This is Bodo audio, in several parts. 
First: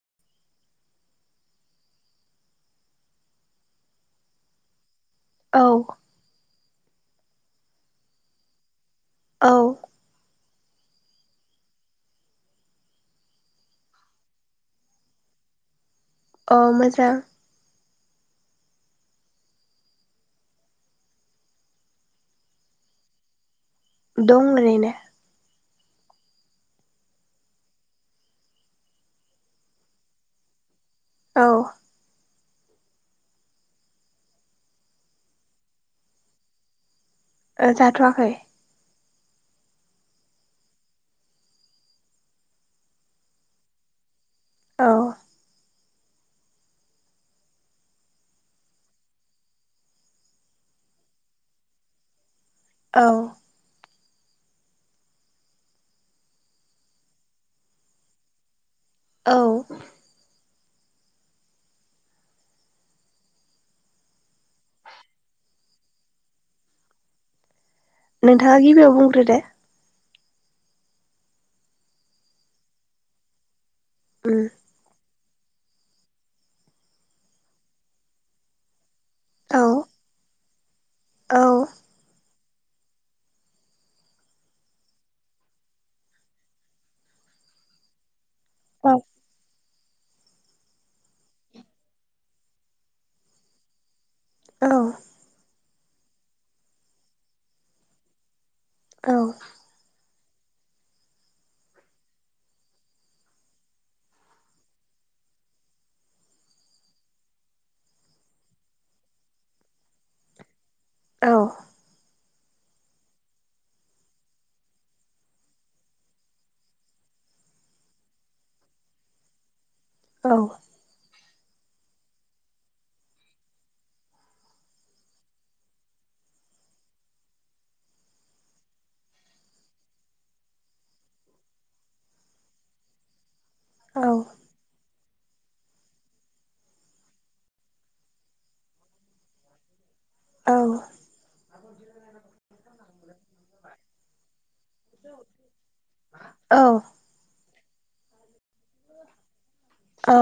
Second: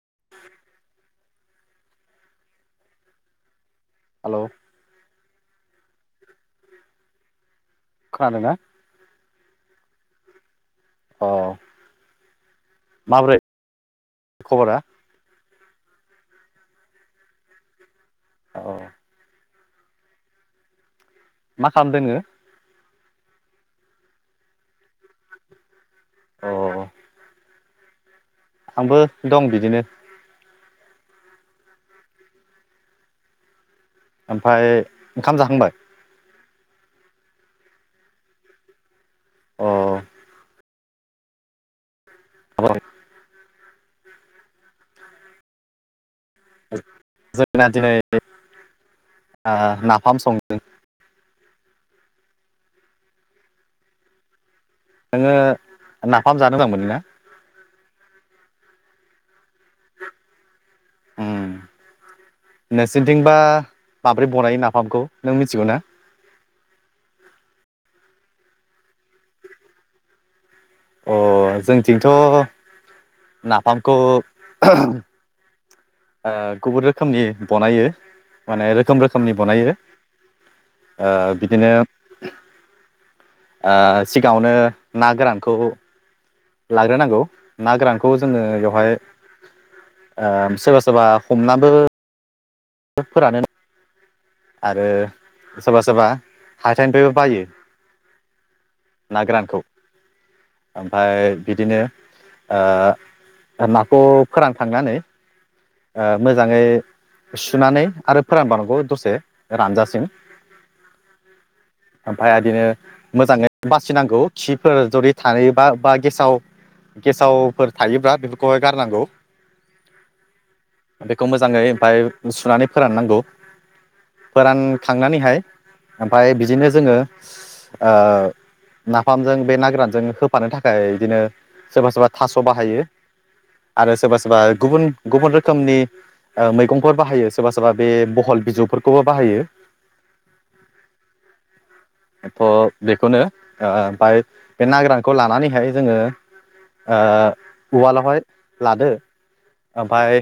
[unintelligible] हेलौ। औ। खोनादोंना। औ। अ माबोरै खबरा अ मोजां। औ। मा खालामदों नोंङो? दं ओरैनो। अ। आंबो दं बिदिनो। औ। ओमफ्राय ओंखाम जाखांबाय? ओ जाथ'वाखै। अ। [unintelligible] औ। [unintelligible] ओ नाफाम संदों। औ। नोङो नाफाम जानो मोजां मोनो ना? औ। उम। नोंसिनिथिंबा माब्रै बनायो नाफामखौ, नों मिथिगौ ना? [unintelligible] नोंथाङा गिबियाव बुंग्रो दो। अ जोंथिंथ नाफामखौ उम ओ गुबुन रोखोमनि बनायो माने रोखोम रोखोमनि औ बनायो। ओ औ बिदिनो ओ सिगाङावनो ना गोरानखौ लाग्रोनांगौ ना गोरानखौ जोङो औ बेवहाय ओ सोरबा सोरबा हमनाबो फोरानो औ आरो सोरबा सोरबा हाथाइनिफायबो बायो। औ ना गोरानखौ ओमफाय बिदिनो ओ ओ नाखौ फोरान खांनानै ओ मोजाङै सुनानै आरो फोरानबावनांगौ दसे रानजासिम। औ ओमफाय आइदिनो मोजाङै बासिनांगौ खिफोर जदि थायोबा बा गेसाव गेसावफोर थायोब्ला बेफोरखौहाय गारनांगौ। औ। बेखौ मोजाङै ओमफाय सुनानै फोराननांगौ। फोरानखांनानैहाय ओमफाय बिदिनो जोङो ओ नाफामजों बे ना गोरानजों होफानो थाखाय इदिनो सोरबा सोरबा थास' बाहायो आरो औ सोरबा सोरबा गुबुन गुबुन रोखोमनि ओ मैगंफोर बाहायो। सोरबा सोरबा बे बहल बिजौफोरखौबो बाहायो। [unintelligible] औ। थ' बेखौनो ओ ओमफाय बे ना गोरानखौ लानानैहाय जोङो औ ओ उवालावहाय लादो ओमफाय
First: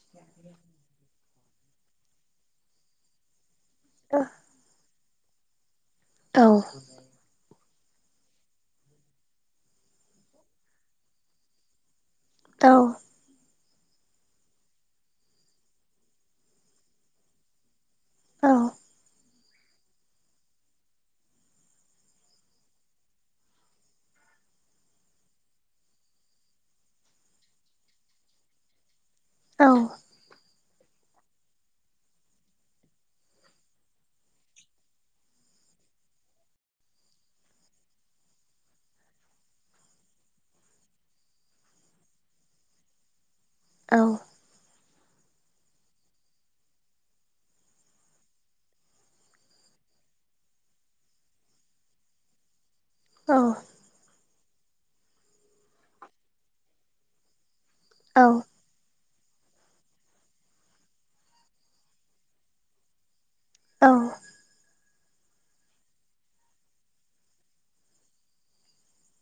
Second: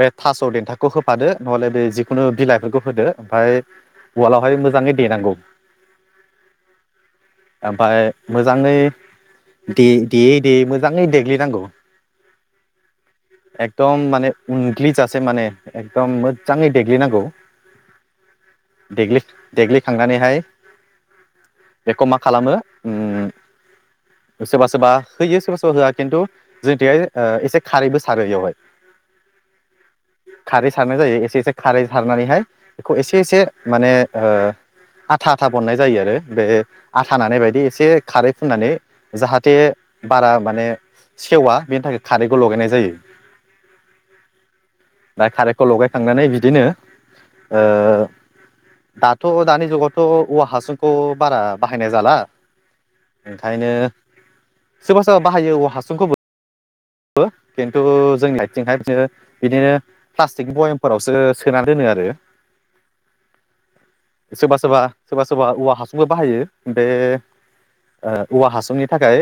बे थास' देन्थाखौ होब फादो नहले बे जिखुनु बिलाइफोरखौ होदो ओमफाय उवालावहाय मोजाङै देनांगौ। औ। ओमफाय मोजाङै दे देयै देयै मोजाङै देग्लिनांगौ। [unintelligible] एकदम माने उनग्लिजासे माने एकदम मोदजाङै देग्लिनांगौ। देग्लि देग्लिखांनानैहाय बेखौ मा खालामो उम सोरबा सोरबा होयो सोरबा सोरबा किनतु जोनिथिंहाय ओ एसे खारैबो सारो इयावहाय औ खारै सारनाय जायो एसे एसे खारै सारनानैहाय बेखौ एसे एसे माने ओ था था बननाय जायो आरो बे आथा नानाय बायदि एसे खारै फुननानै जाहाथे बाथ [unintelligible] माने सेवा बेनि थाखाय खारैखौ लगायनाय जायो। औ बा खारैखौ लगायखांनानै बिदिनो ओ दाथ' दानि जुगाव थ' औवा हासंखौ बारा बाहायनाय जाला ओंखायनो सोरबा सोरबा बाहायो औ हासुंखौबो खिन्थु जोंनि जायथिंहाय बिदिनो बिदिनो प्लास्टिकनि बयमफोरावसो सोना दोनो आरो सोरबा सोरबा सोरबा सोरबा औवा हासुंबो बाहायो बे ओ औवा हासुंनि थाखाय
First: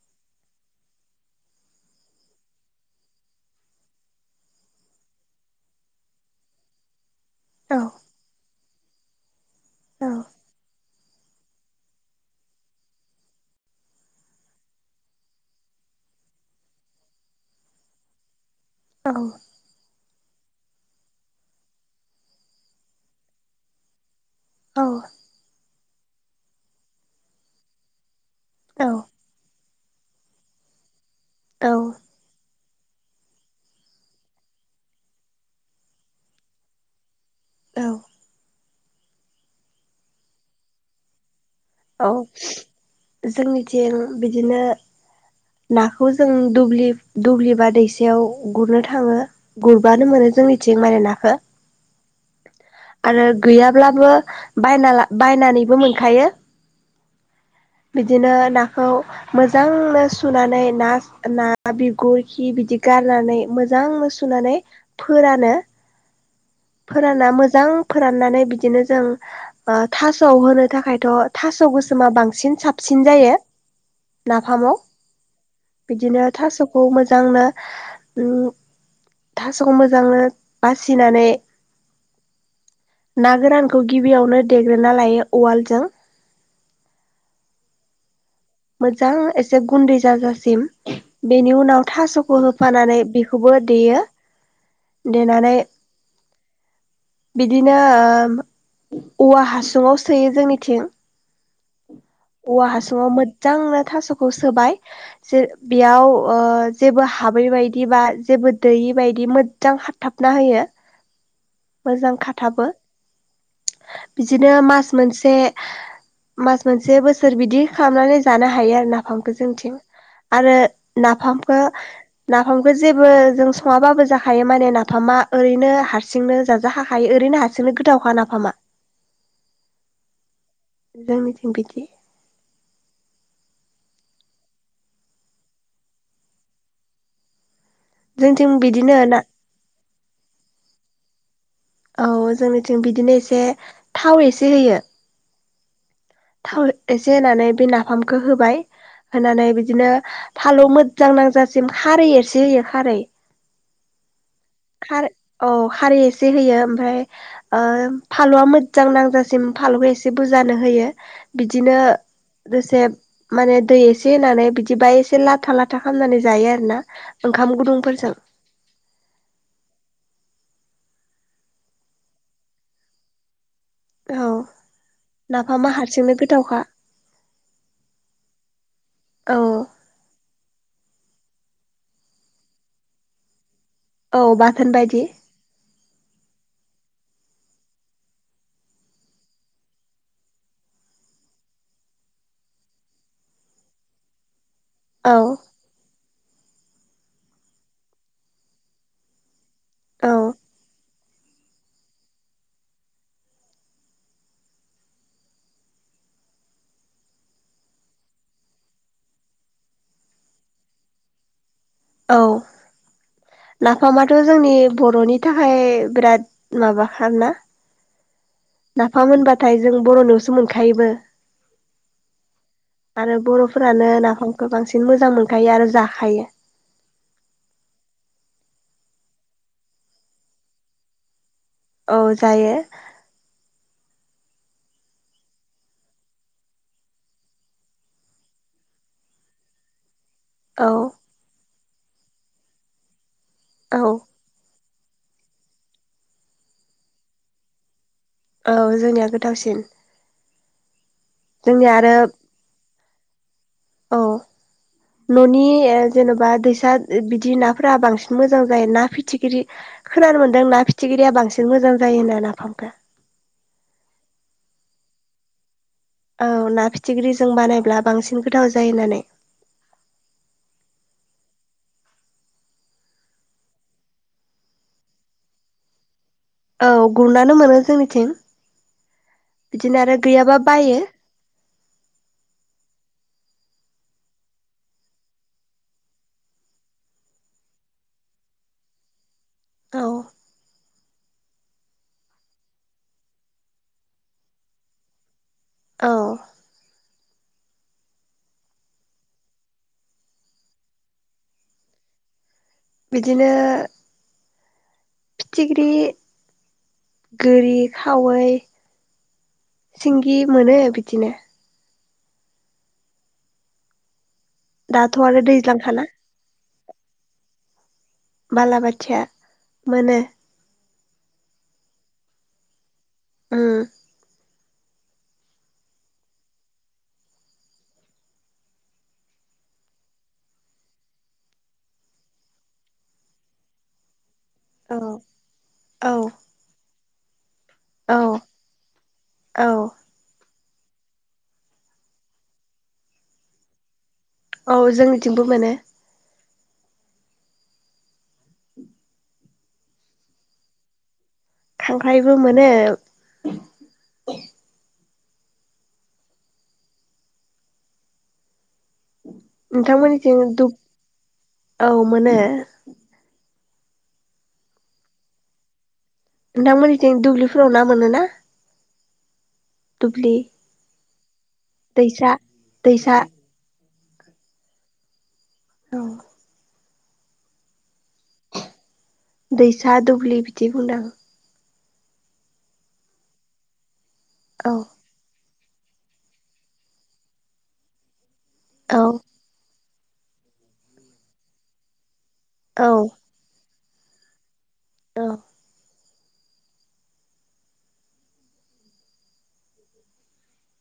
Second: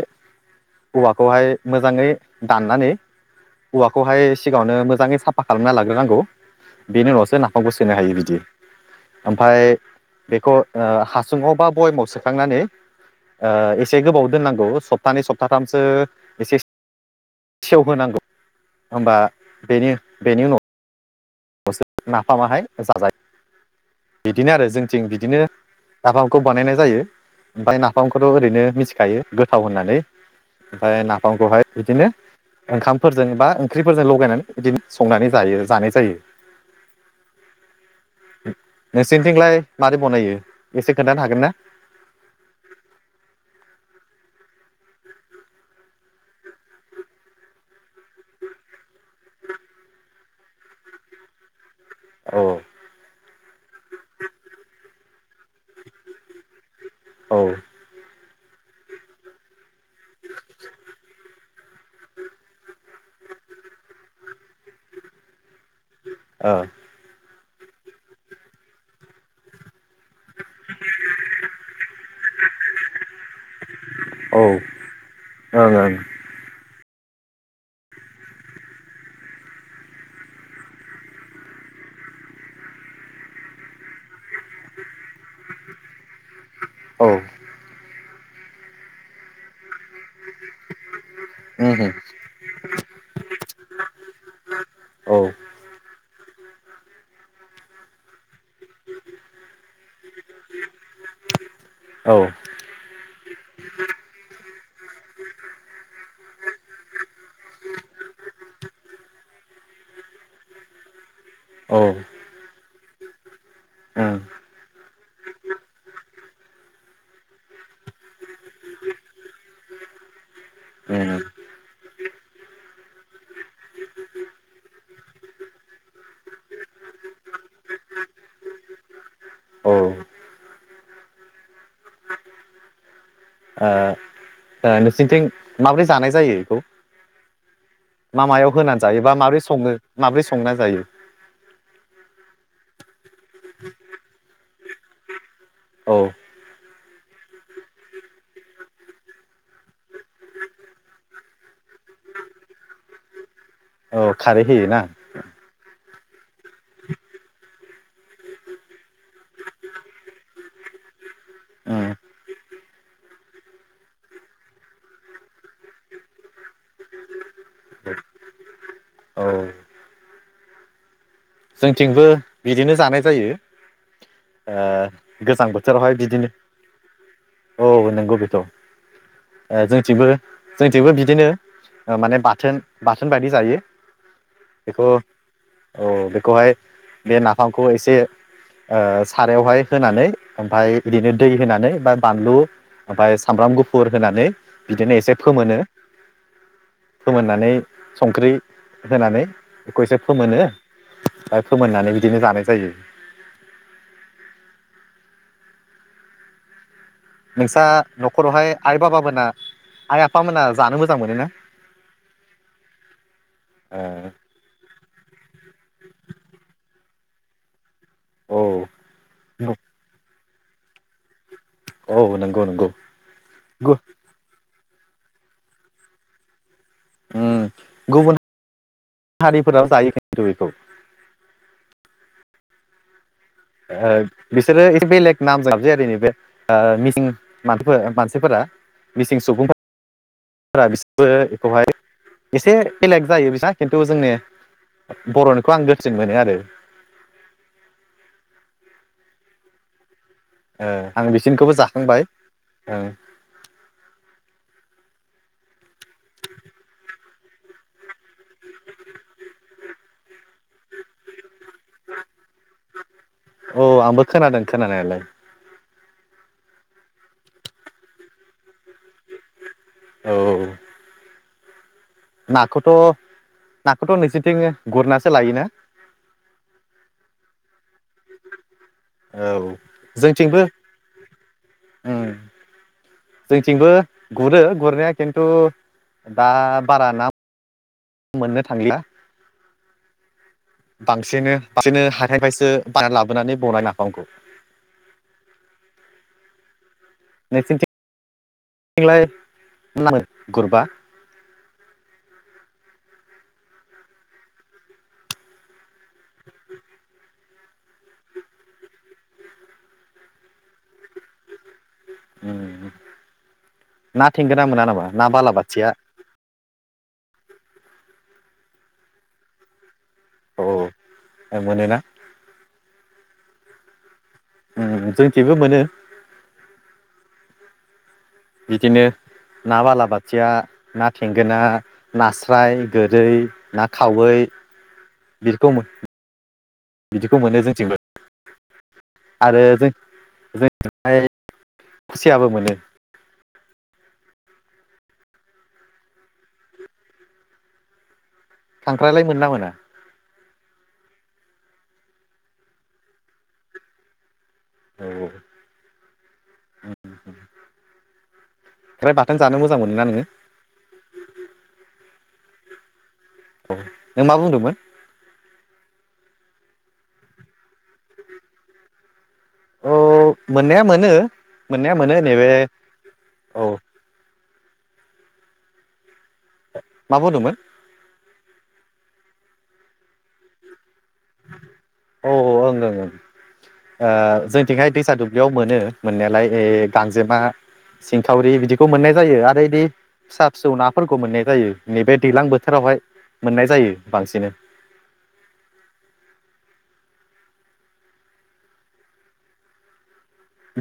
औवाखौहाय मोजाङै दाननानै औवाखौहाय सिगाङावनो मोजाङै साफा खालामना लाग्रोनांगौ बेनि उनावस सो नाफामखौ सोनो हायो बिदि ओमफाय बेखौ ओ हासुङाव बा बयामाव सोखांनानै ओ एसे गोबाव दोननांगौ सप्तानै सप्ताथामसो एसेस सेवहोनांगौ होमबा बेनि बेनि उनाव आवसो नाफामाहाय जाजायो बिदिनो आरो जोंथिं बिदिनो नाफामखौ बानायनाय जायो ओमफाय नाफामखौथ' ओरैनो मिथिखायो गोथाव होनना नै ओमफाय नाफामखौहाय बिदिनो ओंखामफोरजों बा ओंख्रिफोरजों लगायनानै बिदिनो संनानै जायो जानाय जायो औ नोंसोरनिथिंलाय मारै बनायो एसे खोनथानो हागोन ना औ जोंनिथिं बिदिनो नाखौ जों दुब्लिबा दैसेयाव गुरनो थाङो गुरबानो मोनो जोंनिथिं माने नाखो औ औ गैयाब्लाबो बायना बायनानैबो मोनखायो औ बिदिनो नाखौ मोजांनो सुनानै नास ना ना बिगुर खि बिदि गारनानै मोजांनो सुनानै फोरानो। ओ फोराना मोजां फोराननानै बिदिनो जों थास खौ होनो थाखायथ' थास' गोसोमा बांसिन साबसिन जायो। औ नाफामाव ओं बिदिनो थासखौ मोजांनो ओम थासखौ मोजांनो बासिनानै ना गोरानखौ गिबियावनो देग्रोना लायो उवालजों औ मोजां एसे गु गुन्दै जाजासिम बेनि उम उनाव थासखौ होफानानै बेखौबो देयो औ देनानै बिदिनो ओ औवा हासुंङाव सोयो जोंनिथिं औ औवा हासुङाव मोजांनो थासखौ सो सोबाय जे बेयाव ओ जेबो हा हाबै बायदि बा जेबो दैयि बायदि मोजां खाथाबना होयो। औ मोजां खाथाबो उम बिदिनो मास मोनसे मास मोनसे बोसोर बिदि खालामनानै जानो हायो आरो नाफामखौ जोंथिं आरो उम नाफामखौ आ ओरैनो हारसिंनो जाजाखाखायो ओरैनो हारसिंनो गोथावखा नाफामा अ जोंनिथिं बिदि नोंसोरनिथिं माबोरै जानाय जायो बेखौ मा जोंनिथिं मायाव होनानै बिदिनो जायोबा ना माबोरै सङो माबोरै संना जायो। औ जोंनिथिं बिदिनो एसे थाव एसे होयो। औ एसे होनानै बे नाफामखौ होबाय होनानै बिदिनो फालौ मोजां नांजासिम खारै एसे होयो खारै औ खारै होयो ना खार औ खारै एसे होयो ओमफ्राय फालुआ मोजां नांजासिम फालुखौ एसे बुरजानो होयो। बिदिनो उम दसे माने दै एसे होनानै बिदिबा एसे लाथा लाथा खालामामनानै जायो आरो ना ओंखाम गुदुंफोरजों औ जोंथिंबो बिदिनो जानाय जायो। औ गोजां नाफामा बोथोरावहाय हारसिंनो बिदिनो गोथावखा औ नंगौ बेथ' औ जोंथिंबो जोंथिंबो बिदिनो माने बाथोन बाथोन बायदि जायो। औ बाथोन बेखौ बायदि औ बेखौहाय बे नाफामखौ एसे ओ सारायावहाय होनानै ओमफ्राय बिदिनो दै होनानै बा बानलु ओमफ्राय सामब्राम गुफुर होनानै बिदिनो औ एसे फोमोनो। फोमोननानै संख्रि होनानै बेखौ एसे औ फोमोनो। ओमफ्राय फोमोननानै बिदिनो जानाय जायो। नोंस्रा न'खरावहाय आइ बाबा मोना आइ आफा मोना जानो मोजां मोनो ना औ नाफामाथ' जोंनि बर'नि थाखाय बिराद माबाखाना औ नाफाम होनबाथाय जों बर'नियावसो मोनखायोबो औ नंगौ नंगौ आरो बर'फोरानो नाफामखौ खौ बांसिन मोजां मोनखायो आरो जाखायो गुबुन हारिफोराबो जायो खिनथु बेखौ औ जायो बिसोरो एसे बेलेग नामजों गाबज्रियो आरो नैबे मिसिं मानसि मानसिफोरा मिसिं सुबुंफोरा औ बिसोरबो बेखौहाय एसे बेलेग जायो बिसिना औ खिन्थु जोंनि बर'निखौ आं गोथावसिन मोनो आरो औ जोंनिया गोथावसिन आं बिसोरनिखौबो जोंनिया आरो जाखांबाय ओं औ न'नि जेन'बा दैसा बि बिदि नाफोरा बांसिन मोजां जायो ना फिथिख्रि खोनानो मोनदों ना फिथिख्रिया बांसिन मोजां जायोना नाफामखौ औ आंबो खोनादों खोनानायालाय औ ना फिथिख्रि जों बानायब्ला बांसिन गोथाव जायो होननानै औ नाखौथ' नाखौथ' नोंसोरथिं गुरनासो लायोना औ गुरनानै मोनो जोंनिथिं औ बिदिनो आरो गैयाब्ला बायो औ जोंथिंबो गुरो गुरनाया खिन्थु दा बारा ना मोननो थांला औ बांसिन बांसिननो हाथायनिफ्रायसो बायना लाबोनानै बानायो नाफामखौ औ नोंसनिथिं [unintelligible] थिंलाय नामो गुरबा बिदिनो फिथिख्रि गोरि खावै सिंगि मोनो बिदिनो ओम, ना थेंगोना मोना नामा दाथ' ना आरो बालाबाथिया? दैज्लांखाना बालाबाथिया मोनो औ मनोना ओम ओम जोंखेबो मोनो बिदिनो ना बालाबाथिया, ना थेंगोना, नास्राय गोरै, ना खावै औ बिदिखौ औ बिदिखौ मोनो जोंथिंबो औ आरो औ जों जों ओमफ्राय खुसियाबो मोनो औ जोंनिथिंबो मोनो खांख्रायलाय मोना मोना? खांख्राइबो मोनो औ खांख्राइ बाथोन जानो मोजां मोनो ना नोङो? नोंथांमोननिथिं दुब औ मोनो औ नों मा बुंदोंमोन? नोंथांमोनथि दुब्लिफोराव ना मोनो ना? औ मोननाया मोनो मोननाया मोनो दैसा नैबे दैसा औ औ मा बुंदोंमोन? दैसा दुब्लि बिदि बुंदां। औ औ ओं ओं ओ औ जोंथिंहाय दैसा दुब्लियाव मोनो मोननायालाय ए गांजेमा सिंखावरि बिदिखौ औ मोननाय जायो आरो बे फिसा-फिसौ नाफोरखौ मोननाय जायो नैबे दैलां औ बोथोरावहाय मोननाय जायो बांसिनै। औ।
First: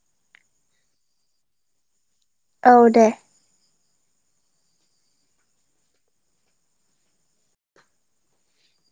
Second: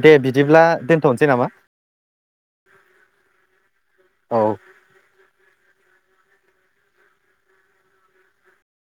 दे बिदिब्ला दोनथ'नोसै नामा। औ दे। औ।